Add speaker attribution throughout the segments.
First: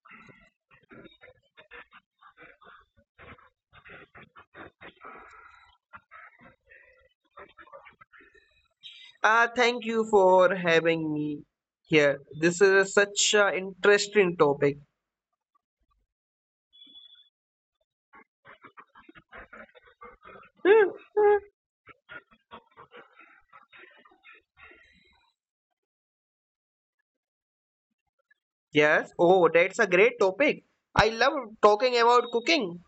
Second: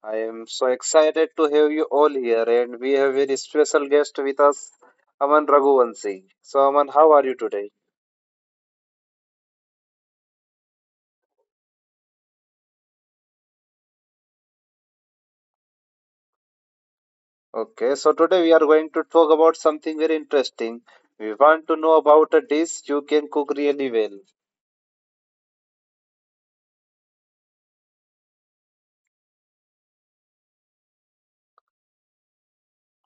Speaker 1: I am so excited to have you all here and we have a very special guest with us, Aman Raghuvanshi. So Aman, how are you today?
Speaker 2: Thank you for having me here. This is a such an interesting topic.
Speaker 1: Okay, so today we are going to talk about something very interesting. We want to know about a dish you can cook really well.
Speaker 2: Yes. Oh, that's a great topic. I love talking about cooking.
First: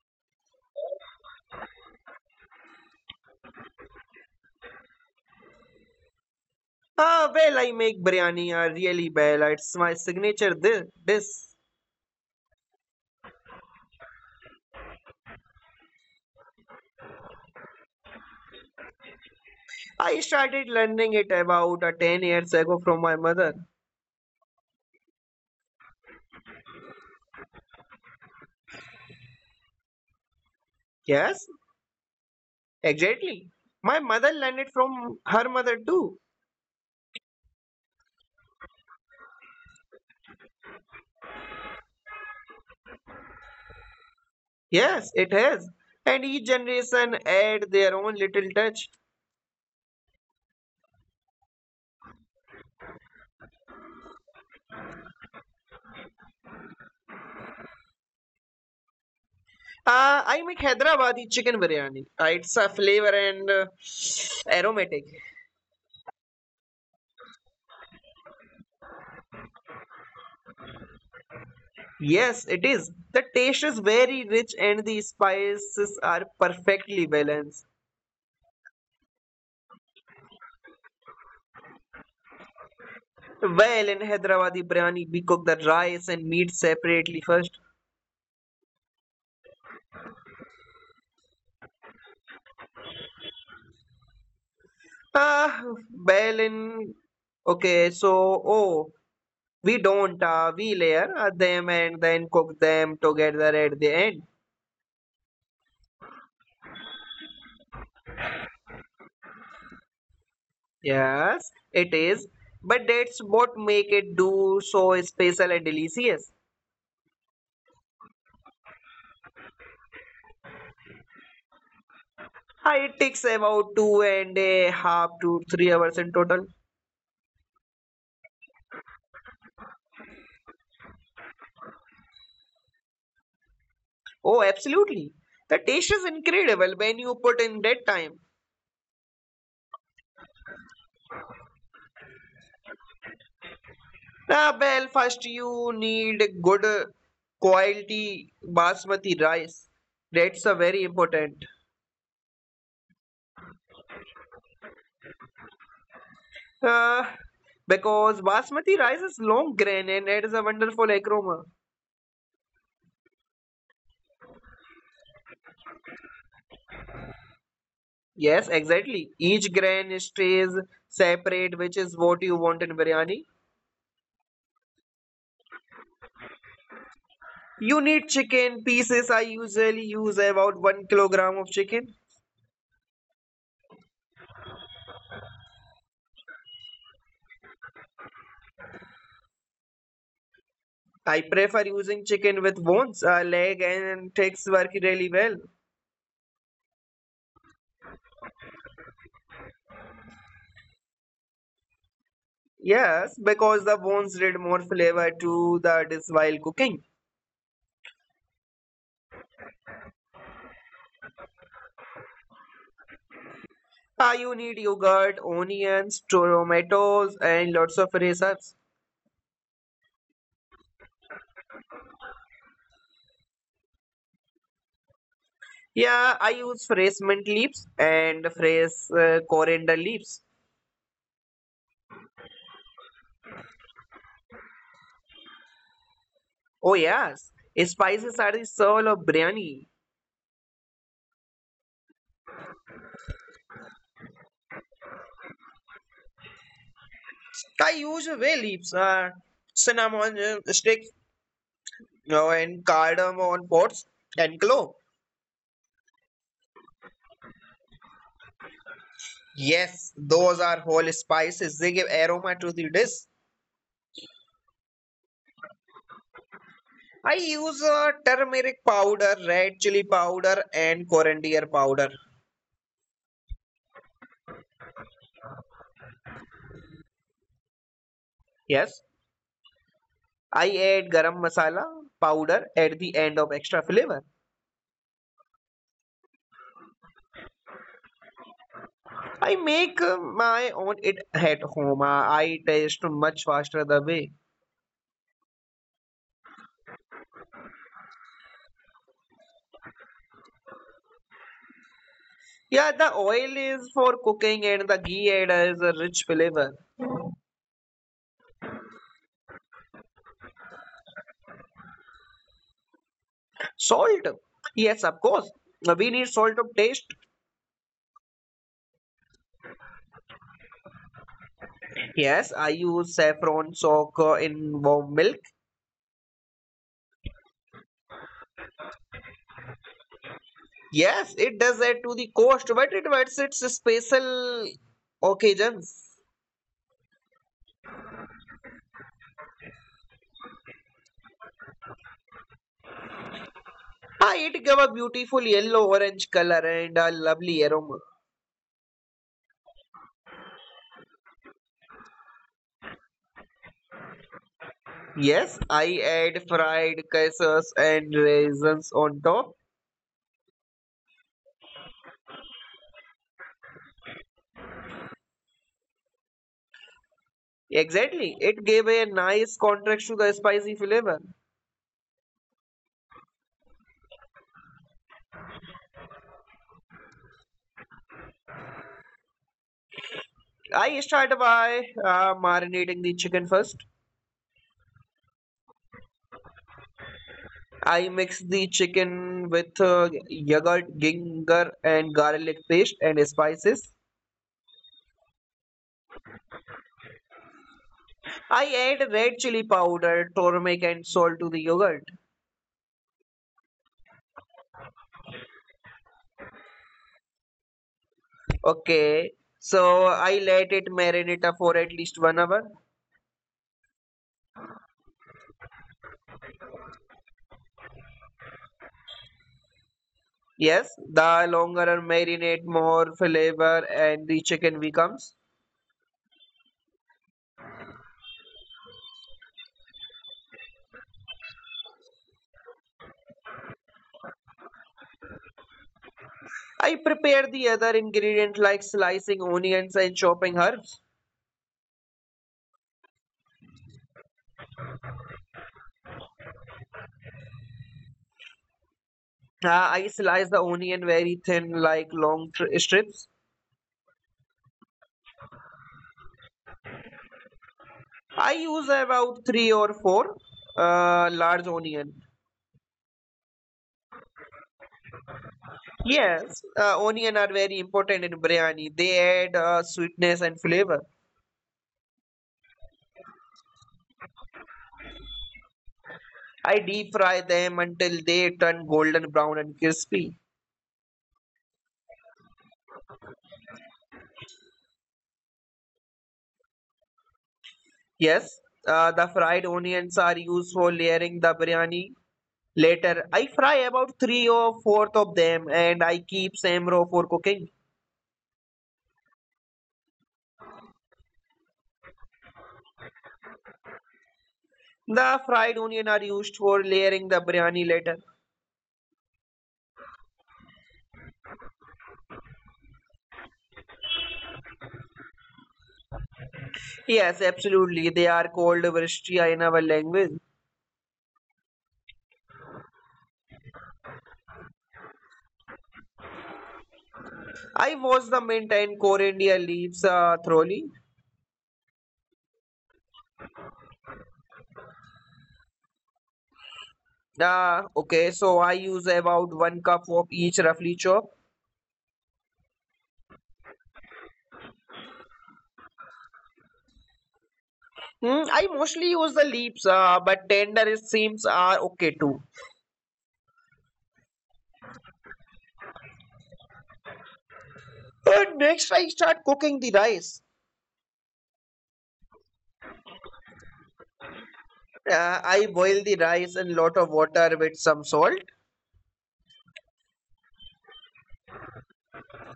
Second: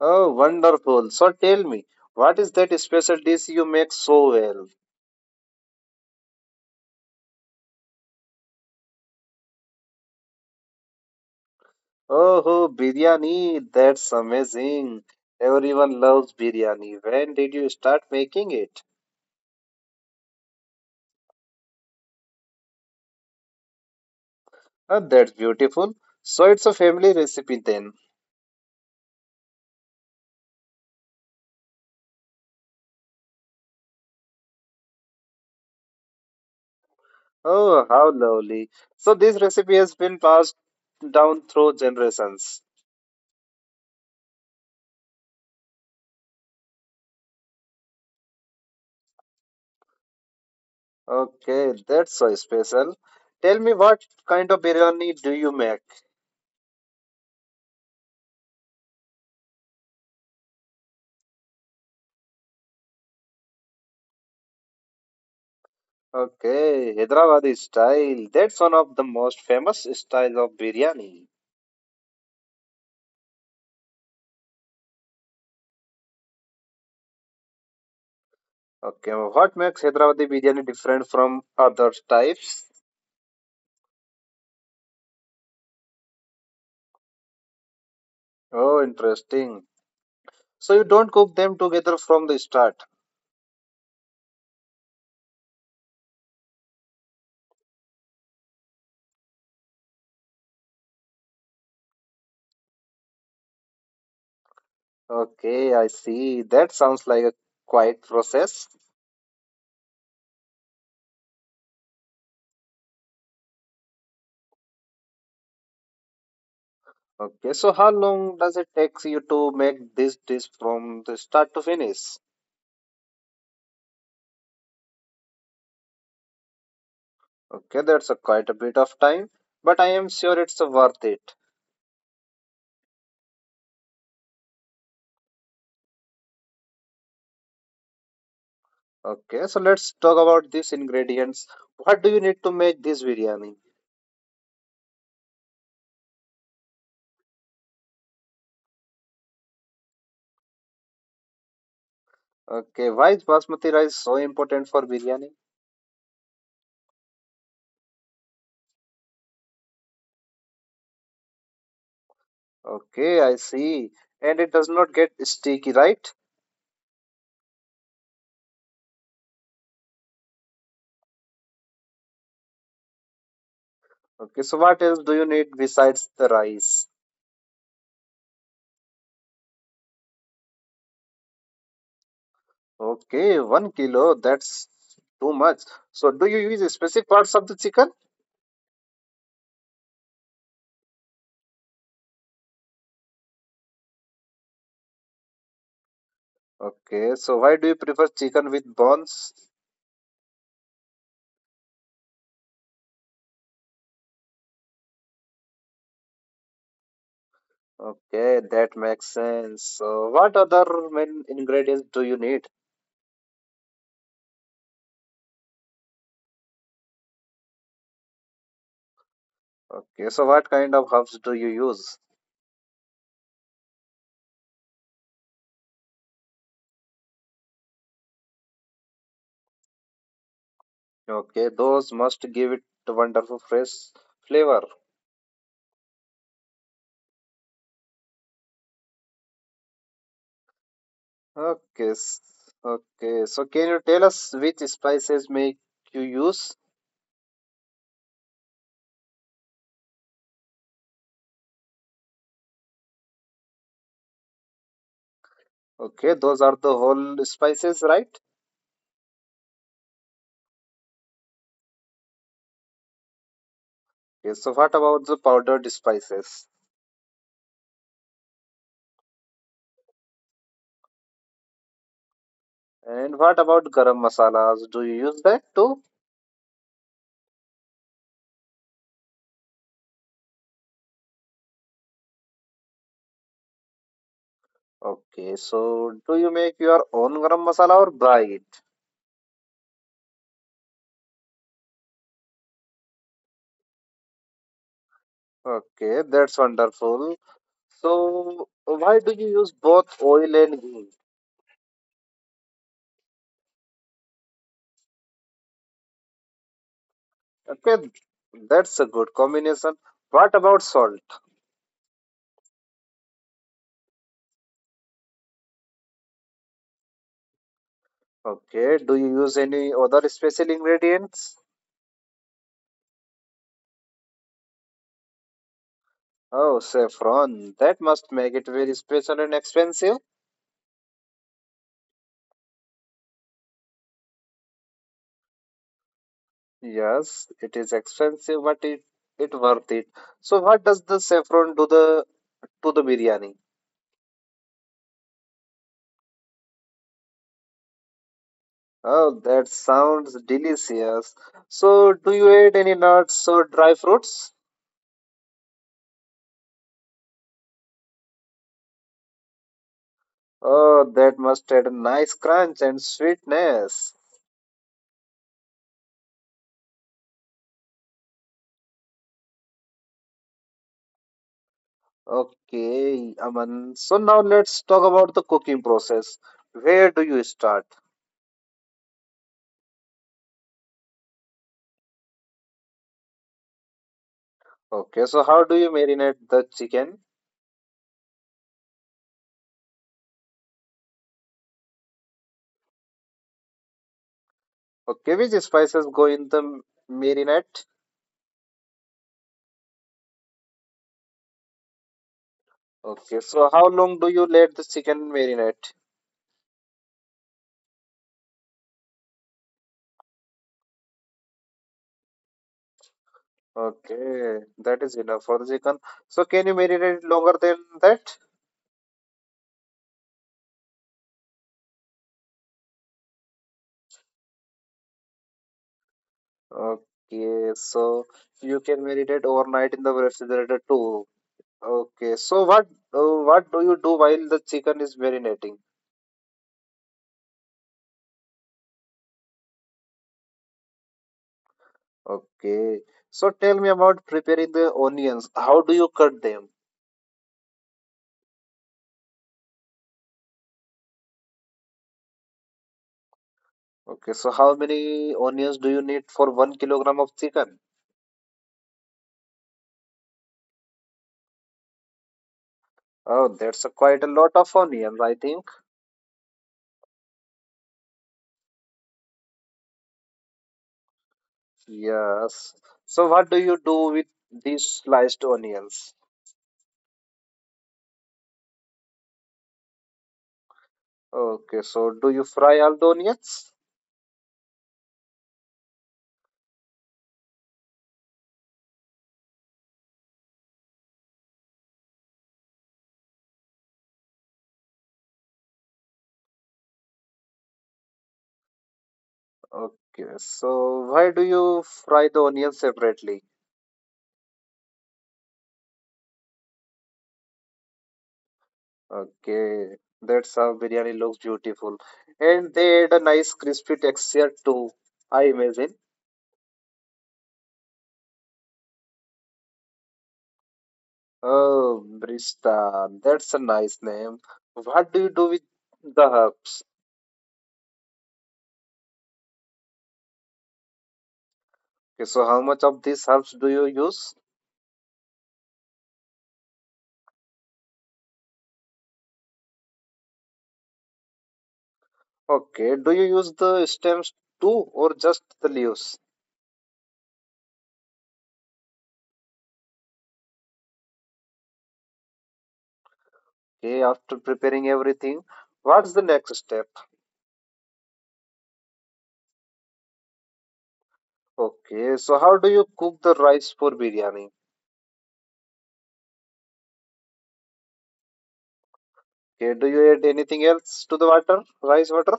Speaker 1: Oh, wonderful. So tell me, what is that special dish you make so well?
Speaker 2: Well, I make biryani really well. It's my signature dish.
Speaker 1: Oh, biryani, that's amazing. Everyone loves biryani. When did you start making it?
Speaker 2: I started learning it about 10 years ago from my mother.
Speaker 1: Ah, that's beautiful. So it's a family recipe then.
Speaker 2: Yes, exactly. My mother learned it from her mother too.
Speaker 1: Oh, how lovely. So this recipe has been passed down through generations.
Speaker 2: Yes, it has. And each generation add their own little touch.
Speaker 1: Okay, that's so special. Tell me what kind of biryani do you make?
Speaker 2: I make Hyderabadi chicken biryani. It's a flavor and aromatic.
Speaker 1: Okay, Hyderabadi style. That's one of the most famous style of biryani.
Speaker 2: Yes, it is. The taste is very rich and the spices are perfectly balanced.
Speaker 1: Okay, well, what makes Hyderabadi biryani different from other types?
Speaker 2: Well, in Hyderabadi biryani, we cook the rice and meat separately first.
Speaker 1: Oh, interesting. So you don't cook them together from the start.
Speaker 2: Ah, well, in okay, so oh, We don't. We layer them and then cook them together at the end.
Speaker 1: Okay, I see. That sounds like a quiet process.
Speaker 2: Yes, it is. But that's what make it do so special and delicious.
Speaker 1: Okay, so how long does it take you to make this dish from the start to finish?
Speaker 2: It takes about two and a half to 3 hours in total.
Speaker 1: Okay, that's a quite a bit of time, but I am sure it's worth it.
Speaker 2: Oh, absolutely. The taste is incredible when you put in that time.
Speaker 1: Okay, so let's talk about these ingredients. What do you need to make this biryani?
Speaker 2: Well, first you need good quality basmati rice. That's a very important.
Speaker 1: Okay, why is basmati rice so important for biryani?
Speaker 2: Uh, because basmati rice is long grain and it is a wonderful aroma.
Speaker 1: Okay, I see. And it does not get sticky, right?
Speaker 2: Yes, exactly. Each grain stays separate, which is what you want in biryani.
Speaker 1: Okay, so what else do you need besides the rice?
Speaker 2: You need chicken pieces. I usually use about 1 kilogram of chicken.
Speaker 1: Okay, 1 kilo, that's too much. So do you use specific parts of the chicken?
Speaker 2: I prefer using chicken with bones, leg, and takes work really well.
Speaker 1: Okay, so why do you prefer chicken with bones?
Speaker 2: Yes, because the bones add more flavor to the dish while cooking.
Speaker 1: Okay, that makes sense. So what other main ingredients do you need?
Speaker 2: You need yogurt, onions, tomatoes, and lots of fresh herbs.
Speaker 1: Okay, so what kind of herbs do you use?
Speaker 2: Yeah, I use fresh mint leaves and fresh coriander leaves.
Speaker 1: Okay, those must give it a wonderful fresh flavor.
Speaker 2: Oh yes, spices are the soul of biryani.
Speaker 1: Okay, s- okay. So can you tell us which spices make you use?
Speaker 2: I use bay leaves, cinnamon sticks, and cardamom pods and clove.
Speaker 1: Okay, those are the whole spices, right?
Speaker 2: Yes, those are whole spices. They give aroma to the dish.
Speaker 1: Okay, so what about the powdered spices?
Speaker 2: I use turmeric powder, red chili powder, and coriander powder.
Speaker 1: And what about garam masalas? Do you use that too?
Speaker 2: Yes, I add garam masala powder at the end of extra flavor.
Speaker 1: Okay, so do you make your own garam masala or buy it?
Speaker 2: I make my own it at home. I taste much faster the way.
Speaker 1: Okay, that's wonderful. So why do you use both oil and ghee?
Speaker 2: Yeah, the oil is for cooking and the ghee adds a rich flavor.
Speaker 1: Okay, that's a good combination. What about salt?
Speaker 2: Salt. Yes, of course. We need salt of taste.
Speaker 1: Okay, do you use any other special ingredients?
Speaker 2: Yes, I use saffron soak in warm milk.
Speaker 1: Oh, saffron. That must make it very special and expensive.
Speaker 2: Yes, it does add to the cost, but it adds its special occasions.
Speaker 1: Yes, it is expensive, but it worth it. So what does the saffron do the to the biryani?
Speaker 2: It give a beautiful yellow orange color and a lovely aroma.
Speaker 1: Oh, that sounds delicious. So do you add any nuts or dry fruits?
Speaker 2: Yes, I add fried cashews and raisins on top.
Speaker 1: Oh, that must add a nice crunch and sweetness.
Speaker 2: Exactly, it gave a nice contrast to the spicy flavor.
Speaker 1: Okay, Aman. So now let's talk about the cooking process. Where do you start?
Speaker 2: I start by marinating the chicken first.
Speaker 1: Okay, so how do you marinate the chicken?
Speaker 2: I mix the chicken with yogurt, ginger, and garlic paste and spices.
Speaker 1: Okay, which spices go in the marinade?
Speaker 2: I add red chili powder, turmeric, and salt to the yogurt.
Speaker 1: Okay, so how long do you let the chicken marinate?
Speaker 2: Okay, so I let it marinate for at least 1 hour.
Speaker 1: Okay, that is enough for the chicken. So can you marinate longer than that?
Speaker 2: Yes, the longer I marinate, more flavor and the chicken becomes.
Speaker 1: Okay, so you can marinate overnight in the refrigerator too. Okay, so what do you do while the chicken is marinating?
Speaker 2: I prepare the other ingredients like slicing onions and chopping herbs.
Speaker 1: Okay, so tell me about preparing the onions. How do you cut them?
Speaker 2: I slice the onion very thin, like long strips.
Speaker 1: Okay, so how many onions do you need for 1 kilogram of chicken?
Speaker 2: I use about three or four large onion.
Speaker 1: Oh, that's a quite a lot of onions, I think.
Speaker 2: Yes, onion are very important in biryani. They add sweetness and flavor.
Speaker 1: Yes. So what do you do with these sliced onions?
Speaker 2: I deep fry them until they turn golden brown and crispy.
Speaker 1: Okay, so do you fry all the onions?
Speaker 2: Yes, the fried onions are used for layering the biryani. Later, I fry about three or fourth of them, and I keep same raw for cooking.
Speaker 1: Okay, so why do you fry the onions separately?
Speaker 2: The fried onion are used for layering the biryani later.
Speaker 1: Okay, that's how biryani looks beautiful. And they add a nice crispy texture too, I imagine.
Speaker 2: Yes, absolutely. They are called vristia in our language.
Speaker 1: Oh, Brista, that's a nice name. What do you do with the herbs?
Speaker 2: I wash the mint and coriander leaves thoroughly.
Speaker 1: Okay, so how much of these herbs do you use?
Speaker 2: I use about one cup of each roughly chop.
Speaker 1: Okay, do you use the stems too or just the leaves?
Speaker 2: Hmm, I mostly use the leaves, but tender seams are okay too.
Speaker 1: Okay, after preparing everything, what's the next step?
Speaker 2: Next, I start cooking the rice.
Speaker 1: Okay, so how do you cook the rice for biryani?
Speaker 2: I boil the rice in lot of water with some salt.
Speaker 1: Okay, do you add anything else to the water, rice water?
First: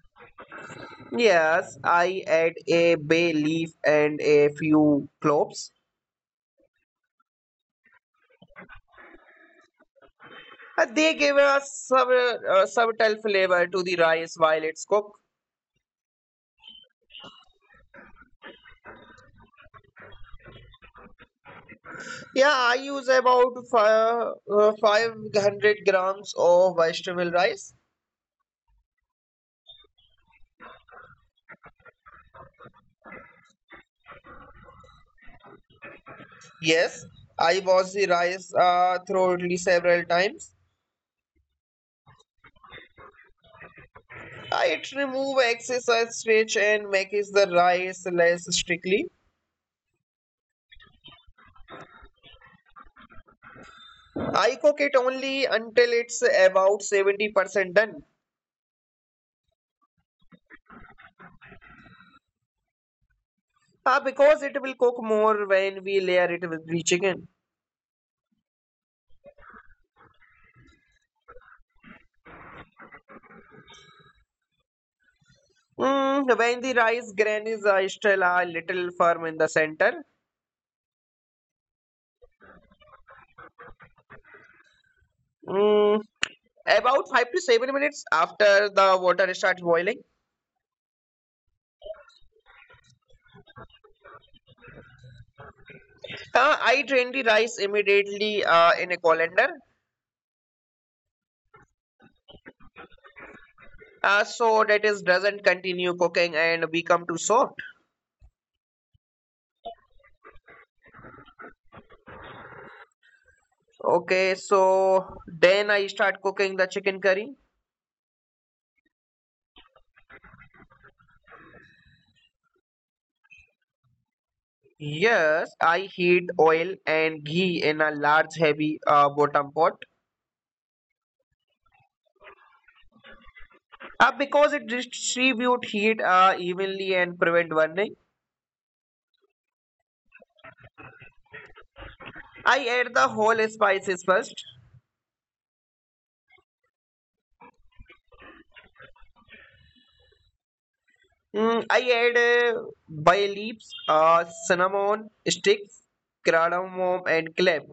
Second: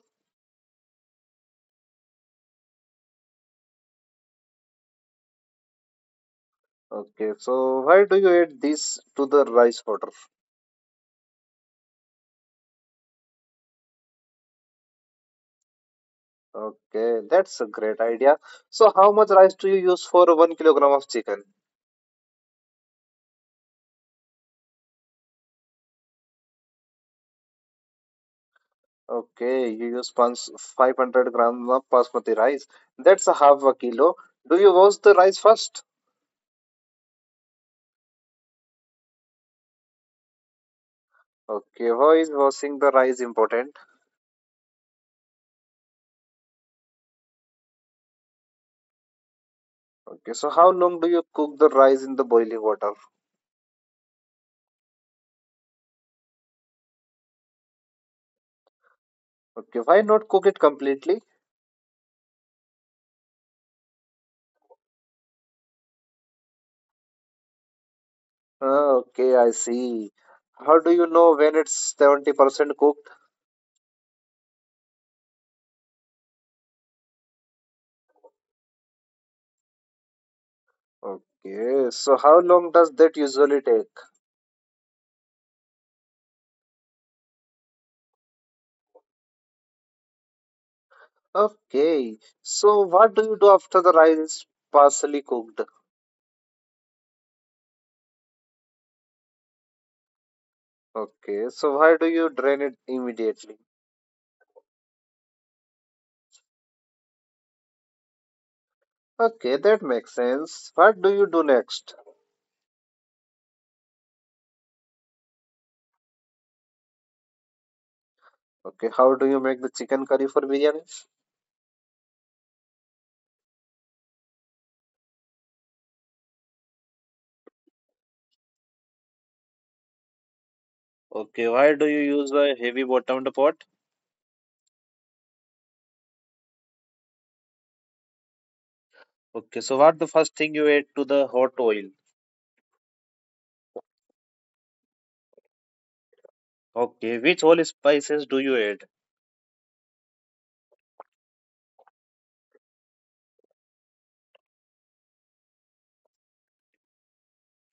Speaker 2: Yes, I add a bay leaf and a few cloves.
Speaker 1: Okay, so why do you add this to the rice water?
Speaker 2: They give a subtle flavor to the rice while it's cooked.
Speaker 1: Okay, that's a great idea. So, how much rice do you use for 1 kilogram of chicken?
Speaker 2: Yeah, I use about 500 grams of vegetable rice.
Speaker 1: Okay, 500 grams of basmati rice. That's a half a kilo. Do you wash the rice first?
Speaker 2: Yes, I wash the rice thoroughly several times.
Speaker 1: Okay, why is washing the rice important?
Speaker 2: It remove excess starch and makes the rice less sticky.
Speaker 1: Okay, so how long do you cook the rice in the boiling water?
Speaker 2: I cook it only until it's about 70% done.
Speaker 1: Okay, why not cook it completely?
Speaker 2: Ah, because it will cook more when we layer it with the chicken.
Speaker 1: Ah, okay, I see. How do you know when it's 70% cooked?
Speaker 2: Mm, when the rice grain is still a little firm in the center.
Speaker 1: Okay, so how long does that usually take?
Speaker 2: Mm, about 5 to 7 minutes after the water starts boiling.
Speaker 1: Okay, so what do you do after the rice is partially cooked?
Speaker 2: I drain the rice immediately in a colander
Speaker 1: Okay, so why do you drain it immediately?
Speaker 2: so that it doesn't continue cooking and become too soft.
Speaker 1: Okay, that makes sense. What do you do next?
Speaker 2: Okay, so then I start cooking the chicken curry.
Speaker 1: Okay, how do you make the chicken curry for biryani?
Speaker 2: Yes, I heat oil and ghee in a large heavy bottom pot.
Speaker 1: Okay, why do you use a heavy bottomed pot?
Speaker 2: Because it distribute heat evenly and prevent burning.
Speaker 1: Okay, so what the first thing you add to the hot oil?
Speaker 2: I add the whole spices first.
Speaker 1: Okay, which whole spices do you add?
Speaker 2: Mm, I add uh, bay leaves, cinnamon sticks, cardamom, and clove.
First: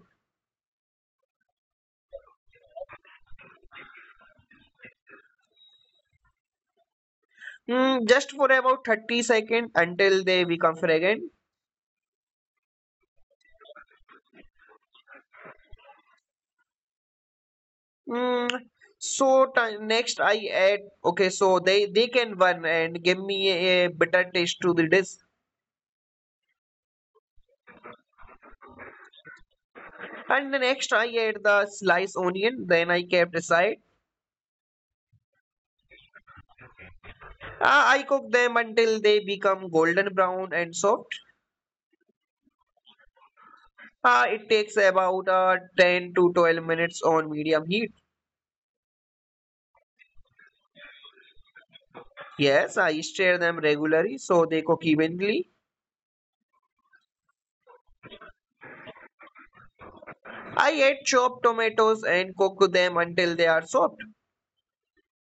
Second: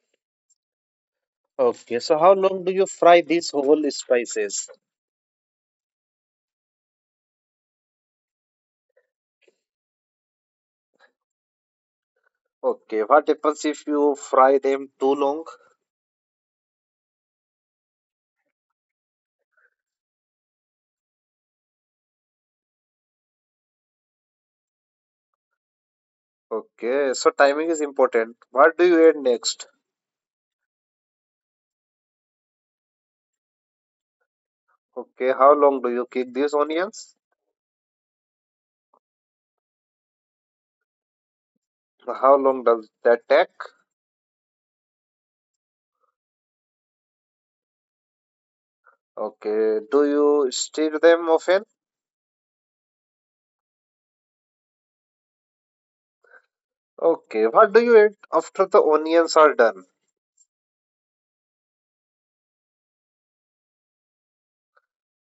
Speaker 1: Okay, so how long do you fry these whole spices?
Speaker 2: Mm, just for about 30 seconds until they become fragrant.
Speaker 1: Okay, what happens if you fry them too long?
Speaker 2: Mm, so ti- next I add okay, so they can burn and give me a bitter taste to the dish.
Speaker 1: Okay, so timing is important. What do you add next?
Speaker 2: And the next I add the sliced onion. Then I kept aside.
Speaker 1: Okay, how long do you cook these onions?
Speaker 2: I cook them until they become golden brown and soft.
Speaker 1: How long does that take?
Speaker 2: It takes about 10 to 12 minutes on medium heat.
Speaker 1: Okay, do you stir them often?
Speaker 2: Yes, I stir them regularly so they cook evenly.
Speaker 1: Okay, what do you add after the onions are done?
Speaker 2: I add chopped tomatoes and cook them until they are soft.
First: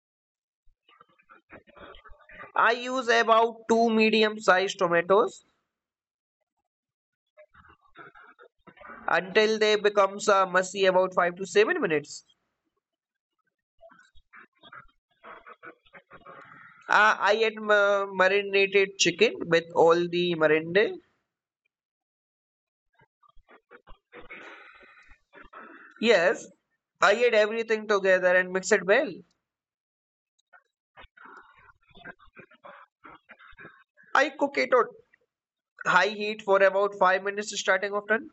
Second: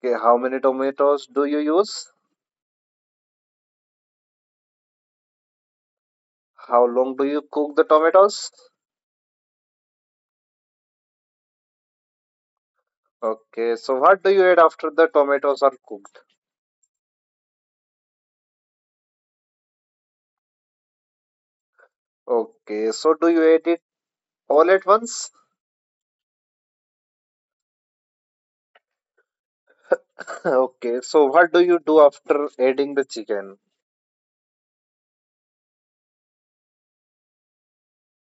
Speaker 1: Okay, how many tomatoes do you use?
Speaker 2: I use about two medium sized tomatoes
Speaker 1: How long do you cook the tomatoes?
Speaker 2: until they become mushy about 5 to 7 minutes.
Speaker 1: Okay, so what do you add after the tomatoes are cooked?
Speaker 2: I add marinated chicken with all the marinade.
Speaker 1: Okay, so do you add it all at once?
Speaker 2: Yes, I add everything together and mix it well.
Speaker 1: Okay, so what do you do after adding the chicken?
Speaker 2: I cook it on high heat for about 5 minutes starting often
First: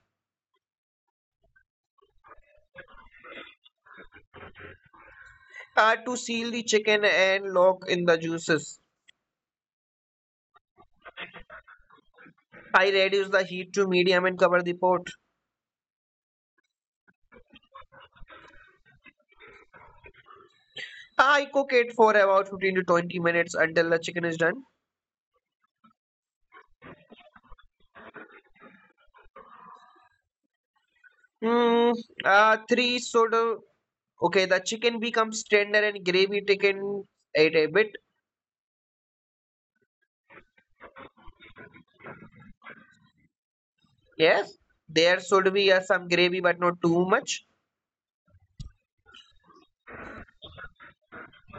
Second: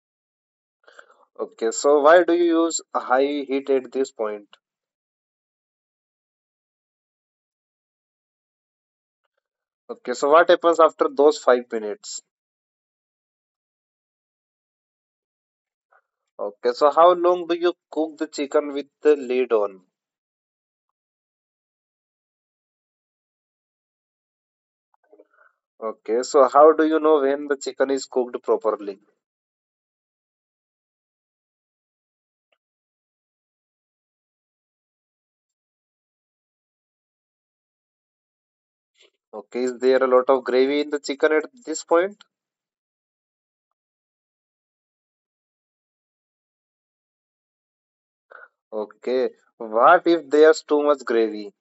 Speaker 1: Okay, so why do you use a high heat at this point?
Speaker 2: to seal the chicken and lock in the juices.
Speaker 1: Okay, so what happens after those 5 minutes?
Speaker 2: I reduce the heat to medium and cover the pot.
Speaker 1: Okay, so how long do you cook the chicken with the lid on?
Speaker 2: I cook it for about 15 to 20 minutes until the chicken is done.
Speaker 1: Okay, so how do you know when the chicken is cooked properly?
Speaker 2: Mm, 3 soda. Okay, the chicken becomes tender and gravy taken it a bit.
Speaker 1: Okay, is there a lot of gravy in the chicken at this point?
Speaker 2: Yes, there should be some gravy but not too much.
Speaker 1: Okay, what if there's too much gravy?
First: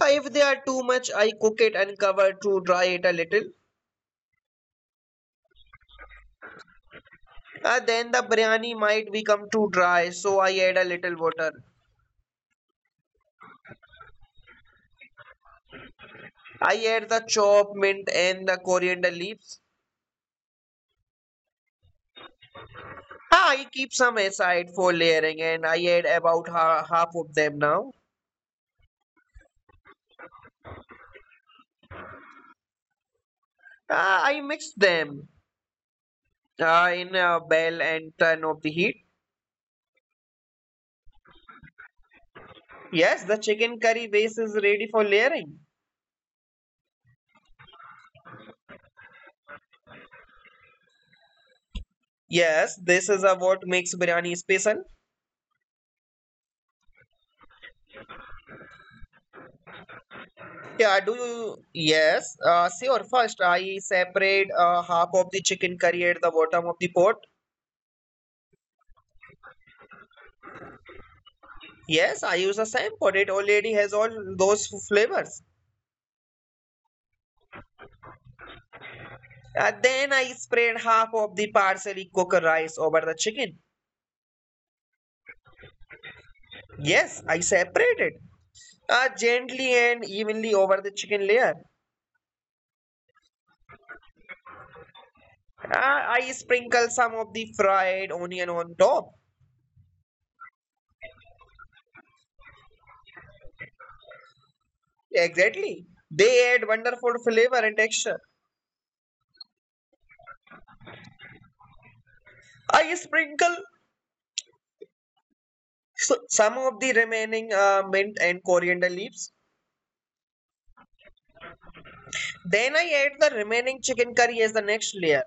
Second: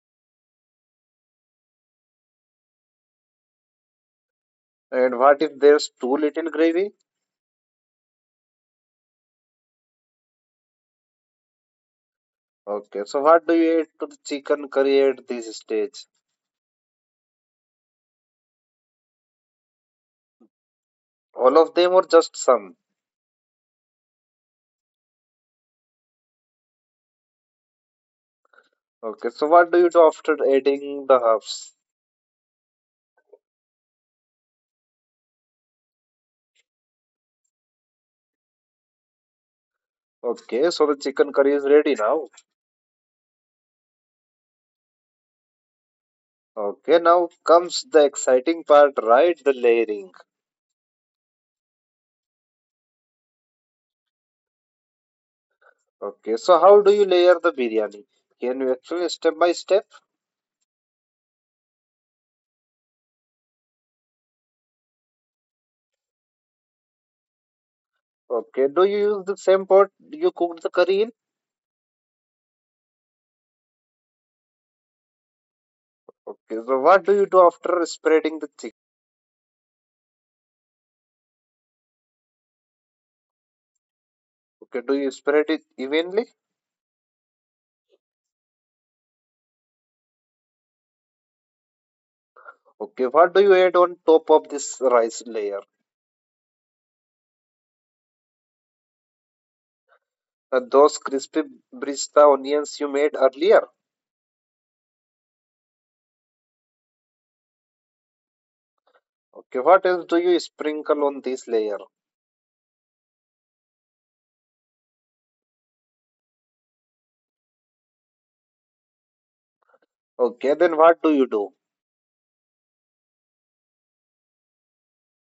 Speaker 2: If they are too much, I cook it and cover to dry it a little.
Speaker 1: And what if there's too little gravy?
Speaker 2: Then the biryani might become too dry, so I add a little water.
Speaker 1: Okay, so what do you add to the chicken curry at this stage?
Speaker 2: I add the chopped mint and the coriander leaves.
Speaker 1: All of them or just some?
Speaker 2: I keep some aside for layering, and I add about half of them now.
Speaker 1: Okay, so what do you do after adding the herbs?
Speaker 2: I mix them in a bell and turn off the heat.
Speaker 1: Okay, so the chicken curry is ready now.
Speaker 2: Yes, the chicken curry base is ready for layering.
Speaker 1: Okay, now comes the exciting part, right? The layering.
Speaker 2: Yes, this is what makes biryani special.
Speaker 1: Okay, so how do you layer the biryani? Can you actually step by step?
Speaker 2: Yeah, do you? Yes, sure. First, I separate half of the chicken curry at the bottom of the pot.
Speaker 1: Okay, do you use the same pot you cooked the curry in?
Speaker 2: Yes, I use the same pot. It already has all those flavors.
Speaker 1: Okay, so what do you do after spreading the chicken?
Speaker 2: And then I spread half of the parsley cooked rice over the chicken.
Speaker 1: Okay, do you spread it evenly?
Speaker 2: Yes, I separated gently and evenly over the chicken layer.
Speaker 1: Okay, what do you add on top of this rice layer?
Speaker 2: I sprinkle some of the fried onion on top.
Speaker 1: Those crispy brista onions you made earlier.
Speaker 2: Exactly. They add wonderful flavor and texture.
Speaker 1: Okay, what else do you sprinkle on this layer?
Speaker 2: I sprinkle some of the remaining mint and coriander leaves.
Speaker 1: Okay, then what do you do?
Speaker 2: Then I add the remaining chicken curry as the next layer.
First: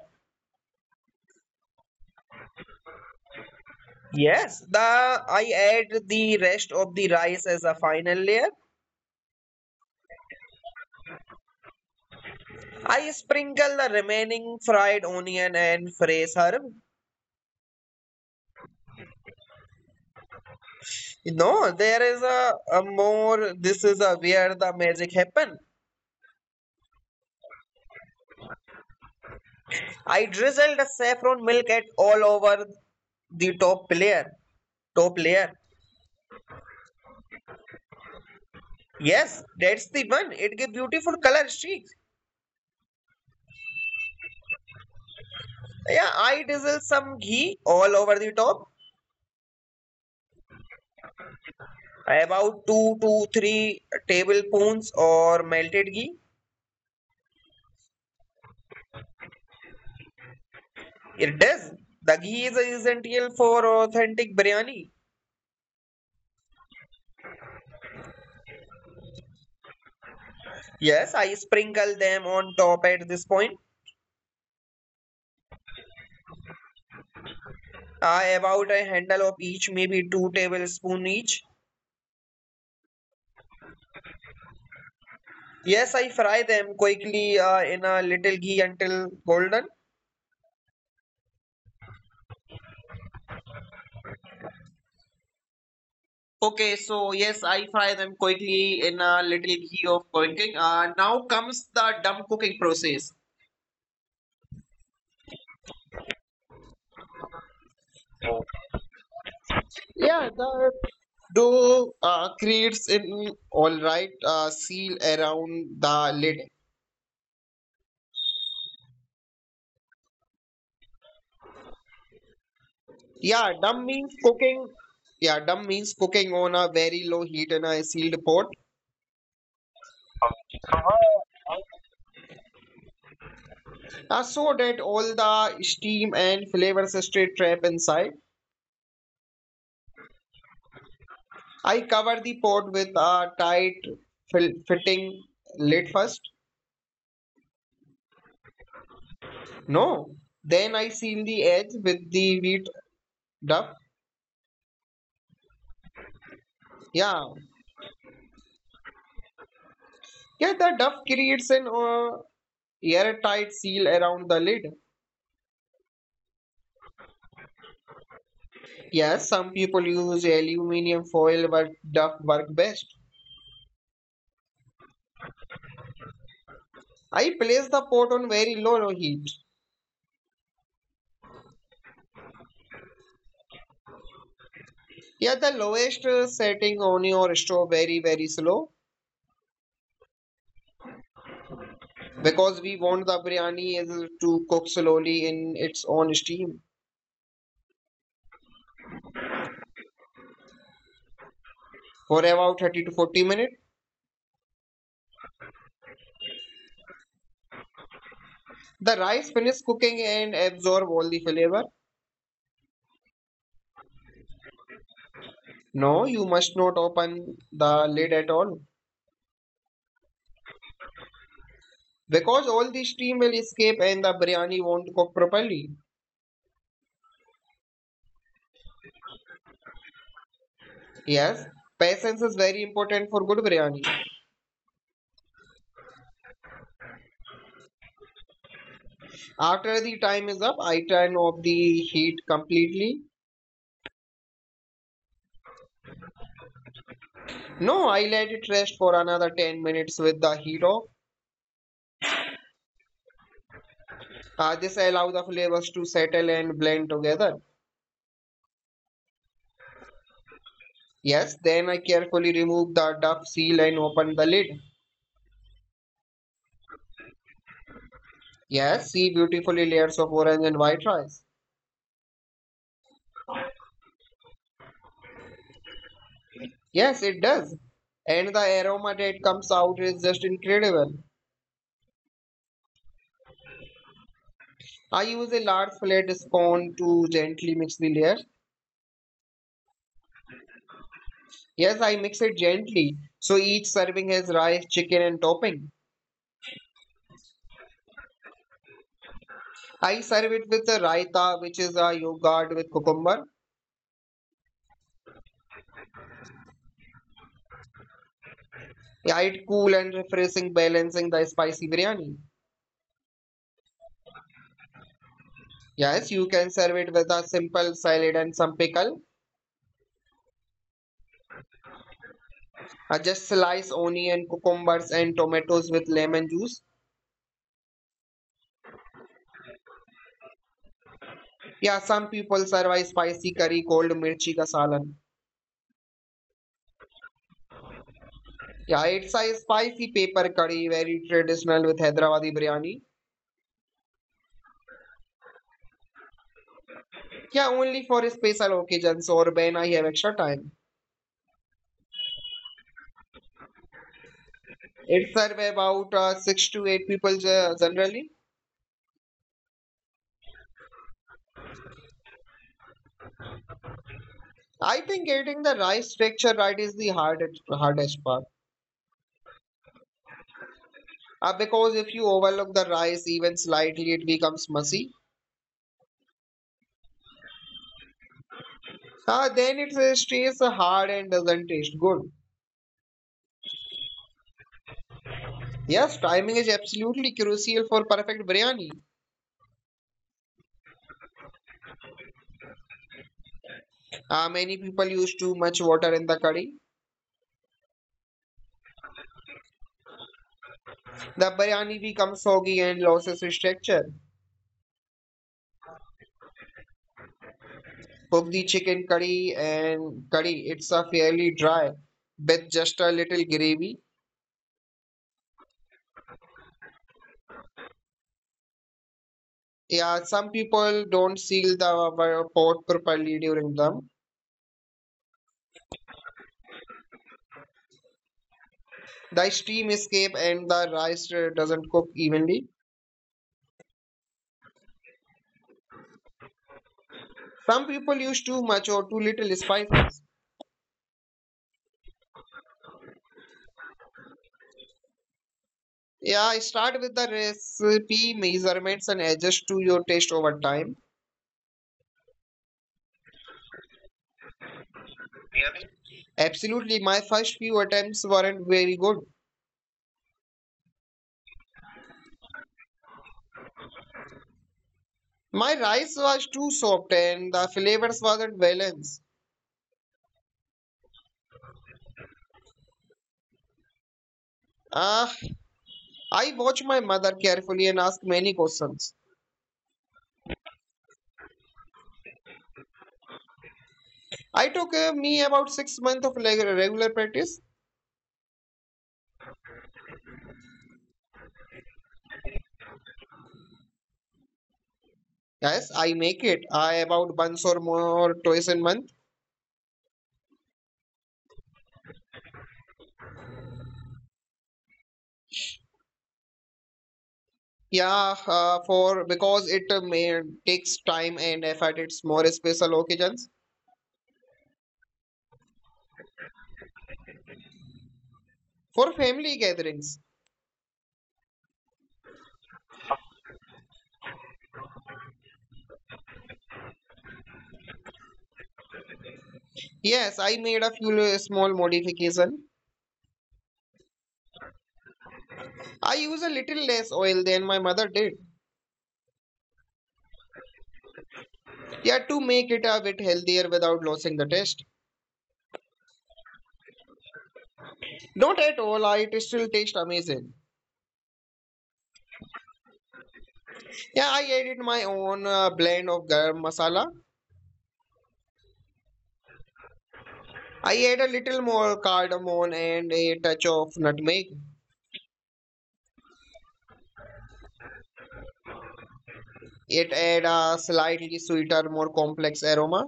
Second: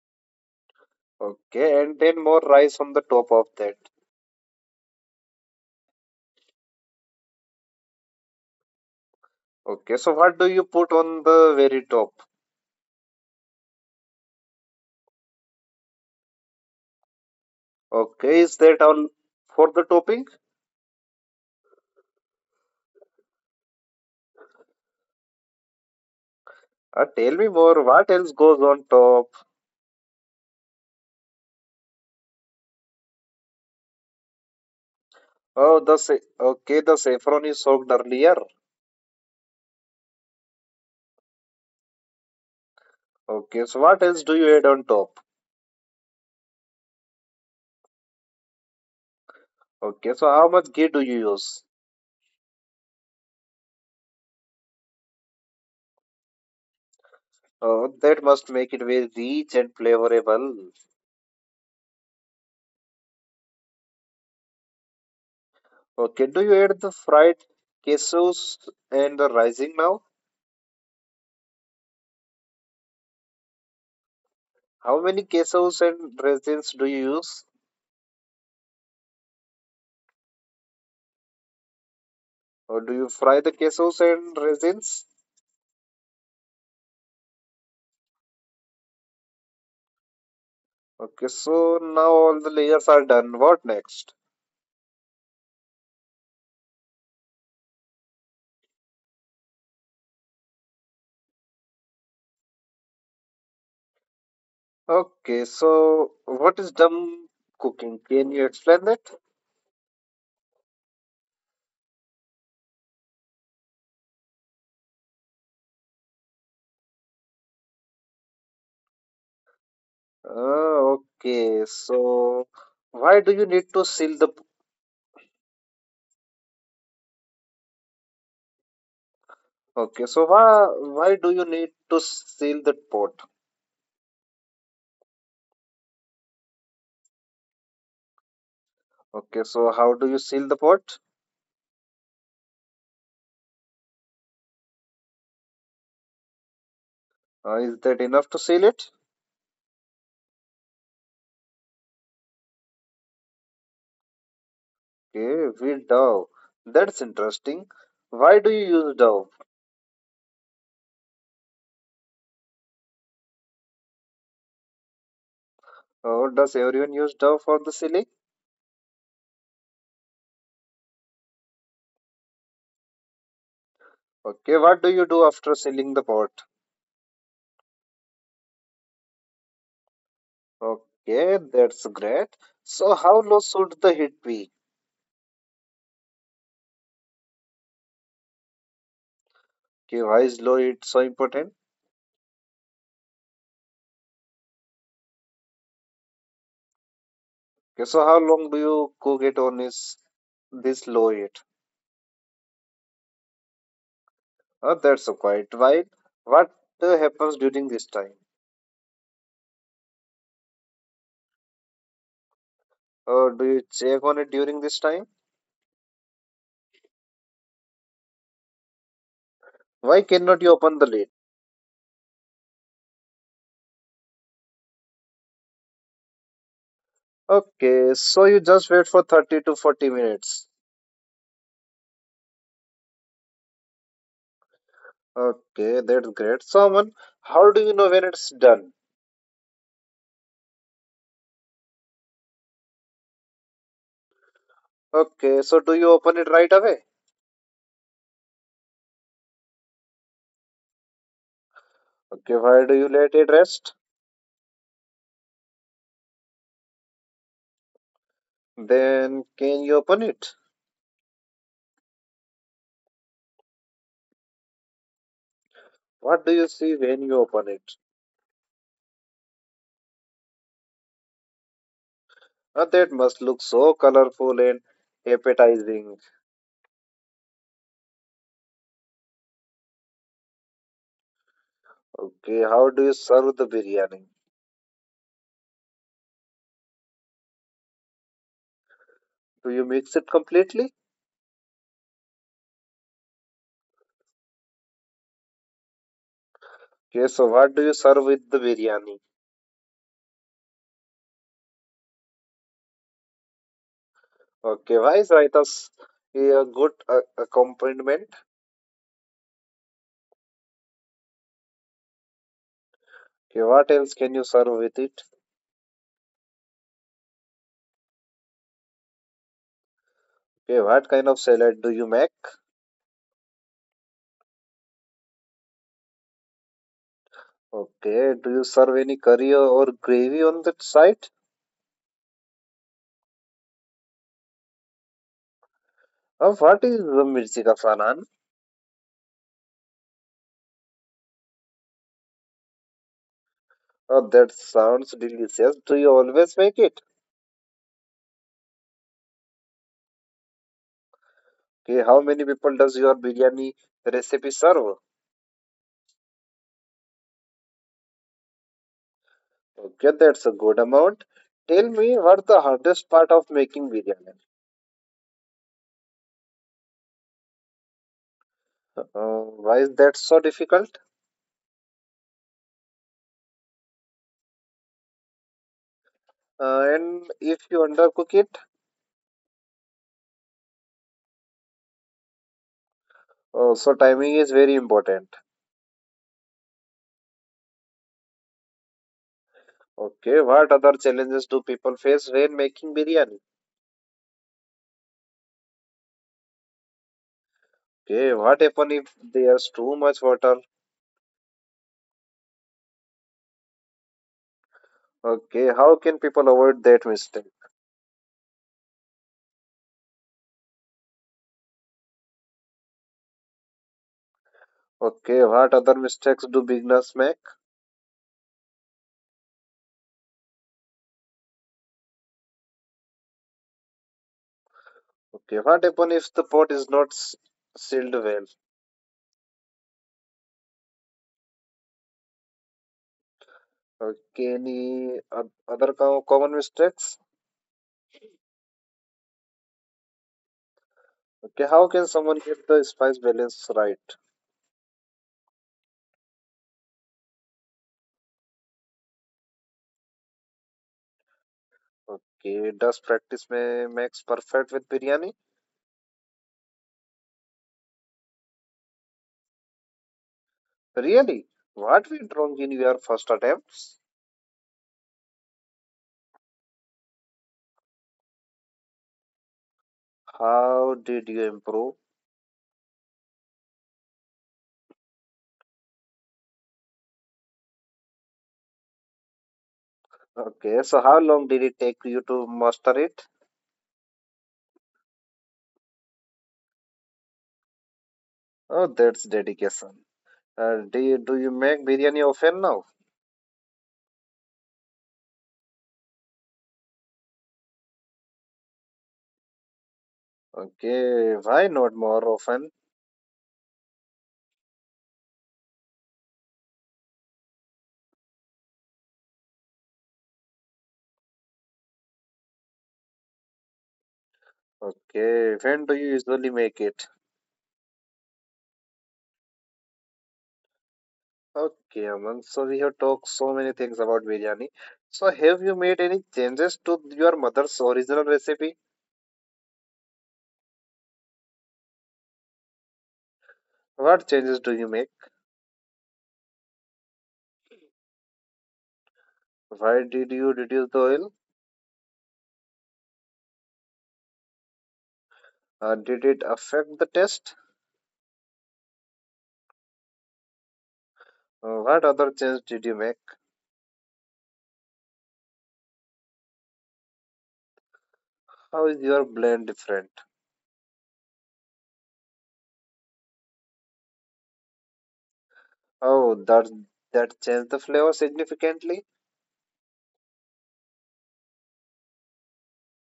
Speaker 1: Okay, and then more rice on the top of that.
Speaker 2: Yes, the I add the rest of the rice as a final layer.
Speaker 1: Okay, so what do you put on the very top?
Speaker 2: I sprinkle the remaining fried onion and fresh herb.
Speaker 1: Okay, is that all for the topping?
Speaker 2: No, there is a more. This is a where the magic happen.
Speaker 1: Tell me more. What else goes on top?
Speaker 2: I drizzle the saffron milk at all over the top layer. Top layer.
Speaker 1: Oh, okay, the saffron is soaked earlier.
Speaker 2: Yes, that's the one. It gives beautiful color streaks.
Speaker 1: Okay, so what else do you add on top?
Speaker 2: Yeah, I drizzle some ghee all over the top.
Speaker 1: Okay, so how much ghee do you use?
Speaker 2: About two to three tablespoons or melted ghee.
Speaker 1: Oh, that must make it very rich and flavorable.
Speaker 2: It does. The ghee is essential for authentic biryani.
Speaker 1: Okay, do you add the fried cashews and the rising now?
Speaker 2: Yes, I sprinkle them on top at this point.
Speaker 1: How many cashews and raisins do you use?
Speaker 2: I about a handle of each, maybe two tablespoons each.
Speaker 1: Or do you fry the quesos and resins?
Speaker 2: Yes, I fry them quickly in a little ghee until golden.
Speaker 1: Okay, so now all the layers are done. What next?
Speaker 2: Okay, so yes, I fry them quickly in a little ghee of cooking. Now comes the dumb cooking process.
Speaker 1: Okay, so what is dumb cooking? Can you explain that?
Speaker 2: Yeah, the dough creates an all right seal around the lid.
Speaker 1: Okay, so why do you
Speaker 2: Yeah,
Speaker 1: need
Speaker 2: dumb
Speaker 1: to
Speaker 2: means
Speaker 1: seal the?
Speaker 2: cooking. Yeah, dumb means cooking on a very low heat in a sealed pot.
Speaker 1: Okay, so why do you need to seal the pot?
Speaker 2: So that all the steam and flavors stay trapped inside.
Speaker 1: Okay, so how do you seal the pot?
Speaker 2: I cover the pot with a tight fitting lid first.
Speaker 1: Is that enough to seal it?
Speaker 2: No. Then I seal the edge with the wheat duff.
Speaker 1: Okay, with dough. That's
Speaker 2: Yeah.
Speaker 1: interesting. Why do you use dough?
Speaker 2: Yeah, the duff creates an airtight seal around the lid.
Speaker 1: Or does everyone use dough for the sealing?
Speaker 2: Yes, some people use aluminium foil, but duff work best.
Speaker 1: Okay, what do you do after selling the pot?
Speaker 2: I place the pot on very low heat.
Speaker 1: Okay, that's great. So, how low should the heat be?
Speaker 2: Yeah, the lowest setting on your stove very very slow
Speaker 1: Okay, why is low heat so important?
Speaker 2: because we want the biryani is to cook slowly in its own steam
Speaker 1: Okay, so how long do you cook it on is this low heat?
Speaker 2: for about 30 to 40 minutes.
Speaker 1: That's quite while. What happens during this time?
Speaker 2: The rice finishes cooking and absorb all the flavor.
Speaker 1: Or do you check on it during this time?
Speaker 2: No, you must not open the lid at all.
Speaker 1: Why cannot you open the lid?
Speaker 2: Because all the steam will escape and the biryani won't cook properly.
Speaker 1: Okay, so you just wait for 30 to 40 minutes.
Speaker 2: Yes, patience is very important for good biryani.
Speaker 1: Okay, that's great. So, Aman, how do you know when it's done?
Speaker 2: After the time is up, I turn off the heat completely.
Speaker 1: Okay, so do you open it right away?
Speaker 2: No, I let it rest for another 10 minutes with the heat off.
Speaker 1: Okay, why do you let it rest?
Speaker 2: This allows the flavors to settle and blend together.
Speaker 1: Then can you open it?
Speaker 2: Yes, then I carefully remove the duff seal and open the lid.
Speaker 1: What do you see when you open it?
Speaker 2: Yes, see beautifully layers of orange and white rice.
Speaker 1: Ah, that must look so colorful and appetizing.
Speaker 2: Yes, it does. And the aroma that comes out is just incredible.
Speaker 1: Okay, how do you serve the biryani?
Speaker 2: I use a large flat spoon to gently mix the layer.
Speaker 1: Do you mix it completely?
Speaker 2: Yes, I mix it gently. So each serving has rice, chicken, and topping.
Speaker 1: Okay, so what do you serve with the biryani?
Speaker 2: I serve it with a raita, which is a yogurt with cucumber.
Speaker 1: Okay, why is raita s- a good accompaniment?
Speaker 2: Yeah, it's cool and refreshing, balancing the spicy biryani.
Speaker 1: Okay, what else can you serve with it?
Speaker 2: Yes, you can serve it with a simple salad and some pickle.
Speaker 1: Okay, what kind of salad do you make?
Speaker 2: Just slice onion, cucumbers, and tomatoes with lemon juice.
Speaker 1: Okay, do you serve any curry or gravy on that side?
Speaker 2: Yeah, some people serve a spicy curry called mirchi ka salan.
Speaker 1: Ah, what is the mirchi ka salan?
Speaker 2: Yeah, it's a spicy pepper curry, very traditional with Hyderabadi biryani.
Speaker 1: Oh, that sounds delicious. Do you always make it?
Speaker 2: Yeah, only for special occasions or when I have extra time.
Speaker 1: Okay, how many people does your biryani recipe serve?
Speaker 2: It serves about six to eight people generally.
Speaker 1: Okay, that's a good amount. Tell me what the hardest part of making biryani?
Speaker 2: I think getting the rice texture right is the hardest part.
Speaker 1: Why is that so difficult?
Speaker 2: Because if you overlook the rice even slightly, it becomes messy.
Speaker 1: And if you undercook it,
Speaker 2: Then it stays hard and doesn't taste good.
Speaker 1: oh, so timing is very important.
Speaker 2: Yes, timing is absolutely crucial for perfect biryani.
Speaker 1: Okay, what other challenges do people face when making biryani?
Speaker 2: Many people use too much water in the curry.
Speaker 1: Okay, what happen if there's too much water?
Speaker 2: The biryani becomes soggy and loses its texture.
Speaker 1: Okay, how can people avoid that mistake?
Speaker 2: Cook the chicken curry and curry. It's a fairly dry with just a little gravy.
Speaker 1: Okay, what other mistakes do beginners make?
Speaker 2: Yeah, some people don't seal the pot properly during them.
Speaker 1: Okay, what happens if the pot is not s- sealed well?
Speaker 2: The steam escape and the rice doesn't cook evenly.
Speaker 1: Okay, any other common mistakes?
Speaker 2: Some people use too much or too little spices.
Speaker 1: Okay, how can someone get the spice balance right?
Speaker 2: Yeah, start with the recipe measurements and adjust to your taste over time.
Speaker 1: Okay, does practice may makes perfect with biryani?
Speaker 2: Absolutely, my first few attempts weren't very good.
Speaker 1: Really? What went wrong in your first attempts?
Speaker 2: My rice was too soft and the flavors wasn't balanced.
Speaker 1: How did you improve?
Speaker 2: Ah, I watched my mother carefully and asked many questions.
Speaker 1: Okay, so how long did it take you to master it?
Speaker 2: I took me about 6 months of regular practice.
Speaker 1: Oh, that's dedication. Do you make biryani often now?
Speaker 2: Yes, I make it. I about once or more twice a month.
Speaker 1: Okay, why not more often?
Speaker 2: Yeah, for Because it takes time and effort. It's more special occasions
Speaker 1: Okay, when do you usually make it?
Speaker 2: for family gatherings.
Speaker 1: Okay, Aman. So we have talked so many things about biryani. So have you made any changes to your mother's original recipe?
Speaker 2: Yes, I made a few small modification.
Speaker 1: What changes do you make?
Speaker 2: I use a little less oil than my mother did.
Speaker 1: Why did you reduce the oil?
Speaker 2: Yeah, to make it a bit healthier without losing the taste.
Speaker 1: Did it affect the taste?
Speaker 2: Not at all, it still tastes amazing.
Speaker 1: What other change did you make?
Speaker 2: Yeah, I added my own blend of garam masala.
Speaker 1: How is your blend different?
Speaker 2: I add a little more cardamom and a touch of nutmeg.
Speaker 1: Oh, that changed the flavor significantly.
Speaker 2: It add a slightly sweeter, more complex aroma.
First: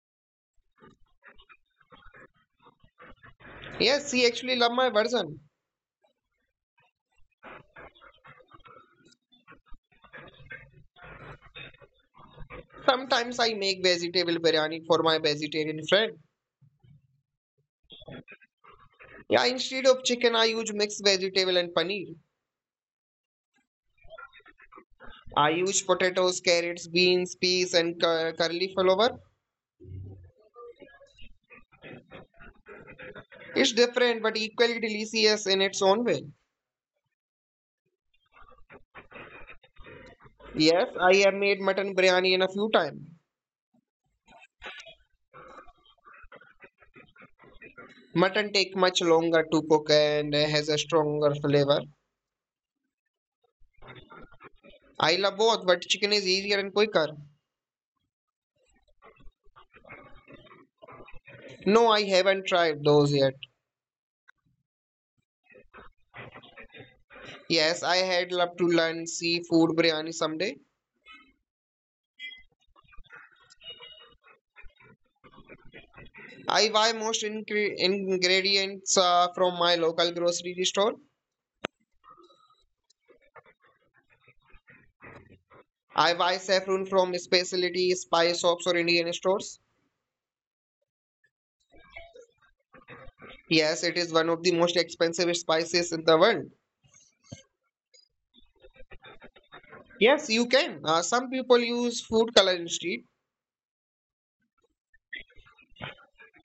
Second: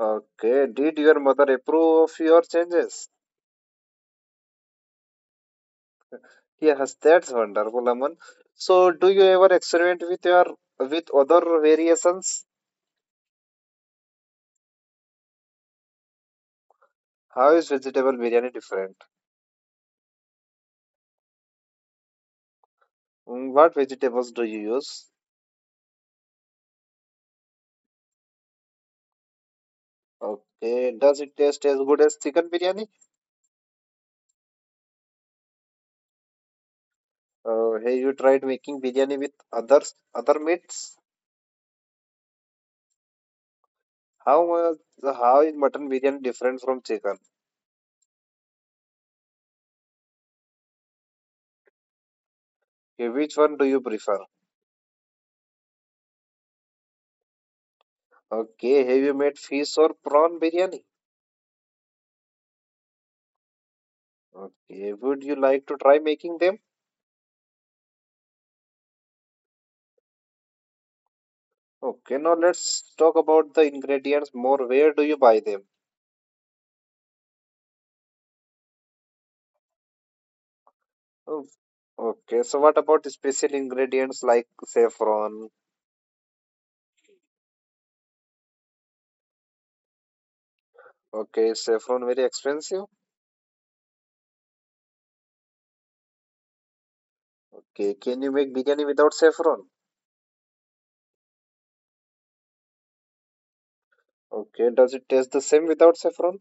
Speaker 1: Okay, did your mother approve of your changes?
Speaker 2: Yes, he actually love my version.
Speaker 1: Yes, that's wonderful, Aman. So, do you ever experiment with your with other variations?
Speaker 2: Sometimes I make vegetable biryani for my vegetarian friend.
Speaker 1: How is vegetable biryani different?
Speaker 2: Yeah, instead of chicken, I use mixed vegetable and paneer.
Speaker 1: Mm, what vegetables do you use?
Speaker 2: I use potatoes, carrots, beans, peas, and curly flower.
Speaker 1: Okay, does it taste as good as chicken biryani?
Speaker 2: It's different but equally delicious in its own way.
Speaker 1: Have you tried making biryani with others other
Speaker 2: Yes,
Speaker 1: meats?
Speaker 2: I have made mutton biryani in a few times.
Speaker 1: How was how is mutton biryani different from chicken?
Speaker 2: Mutton take much longer to cook and has a stronger flavor.
Speaker 1: Okay, which one do you prefer?
Speaker 2: I love both, but chicken is easier and quicker.
Speaker 1: Okay, have you made fish or prawn biryani?
Speaker 2: No, I haven't tried those yet.
Speaker 1: Okay, would you like to try making them?
Speaker 2: Yes, I had loved to learn seafood biryani someday.
Speaker 1: Okay, now let's talk about the ingredients more. Where do you buy them?
Speaker 2: I buy most ingredients from my local grocery store.
Speaker 1: Oh, okay, so what about the special ingredients like saffron?
Speaker 2: I buy saffron from specialty spice shops or Indian stores.
Speaker 1: Okay, is saffron very expensive?
Speaker 2: Yes, it is one of the most expensive spices in the world.
Speaker 1: Okay, can you make biryani without saffron?
Speaker 2: Yes, you can. Some people use food color instead.
Speaker 1: Okay, does it taste the same without saffron?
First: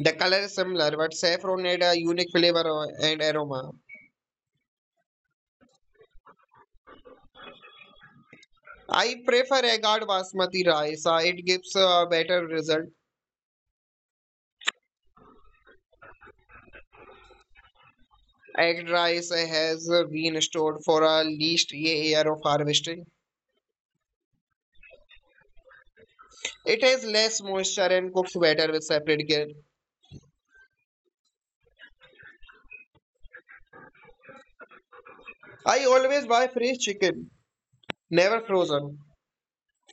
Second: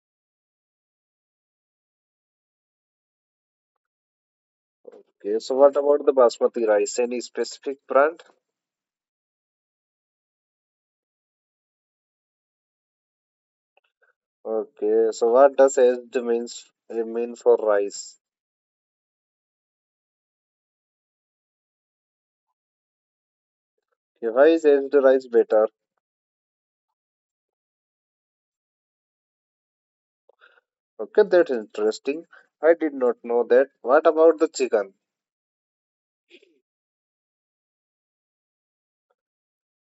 Speaker 2: The color is similar, but saffron adds a unique flavor and aroma.
Speaker 1: Okay, so what about the basmati rice? Any specific brand?
Speaker 2: I prefer agard basmati rice. It gives a better result.
Speaker 1: Okay, so what does aged means mean for rice?
Speaker 2: Aged rice has been stored for at least a year of harvesting.
Speaker 1: Okay, why is aged rice better?
Speaker 2: It has less moisture and cooks better with separate care.
Speaker 1: Okay, that's interesting. I did not know that. What about the chicken?
Speaker 2: I always buy fresh chicken, never frozen.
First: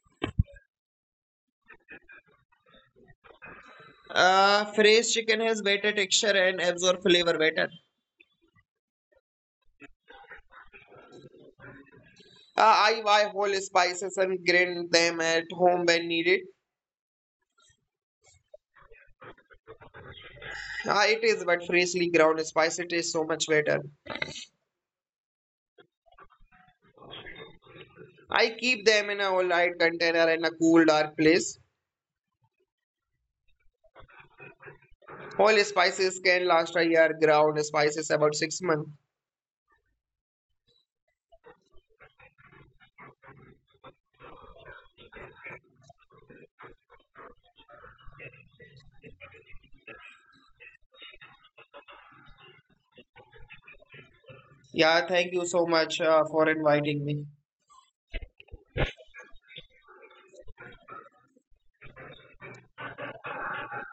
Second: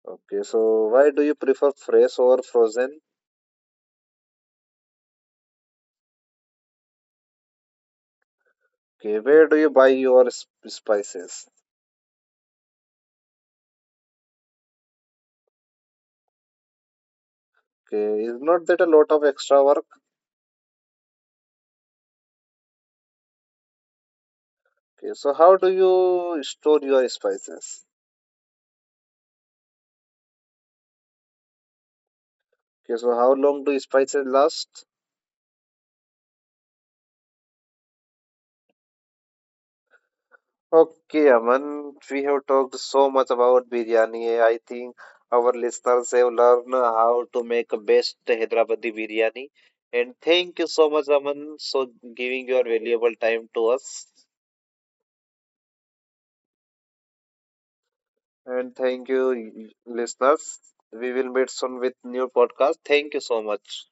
Speaker 1: Okay, so why do you prefer fresh over frozen?
Speaker 2: Fresh chicken has better texture and absorb flavor better.
Speaker 1: Okay, where do you buy your spices?
Speaker 2: I buy whole spices and grind them at home when needed.
Speaker 1: Okay, is not that a lot of extra work?
Speaker 2: It is but freshly ground spice, it is so much better.
Speaker 1: Okay, so how do you store your spices?
Speaker 2: I keep them in a light container in a cool, dark place.
Speaker 1: Okay, so how long do spices last?
Speaker 2: Whole spices can last a year, ground spices about 6 months.
Speaker 1: Okay, Aman, we have talked so much about biryani. I think our listeners have learned how to make best Hyderabadi biryani. And thank you so much, Aman, for giving your valuable time to us.
Speaker 2: Yeah, thank you so much for inviting me.
Speaker 1: And thank you, listeners. We will meet soon with new podcast. Thank you so much.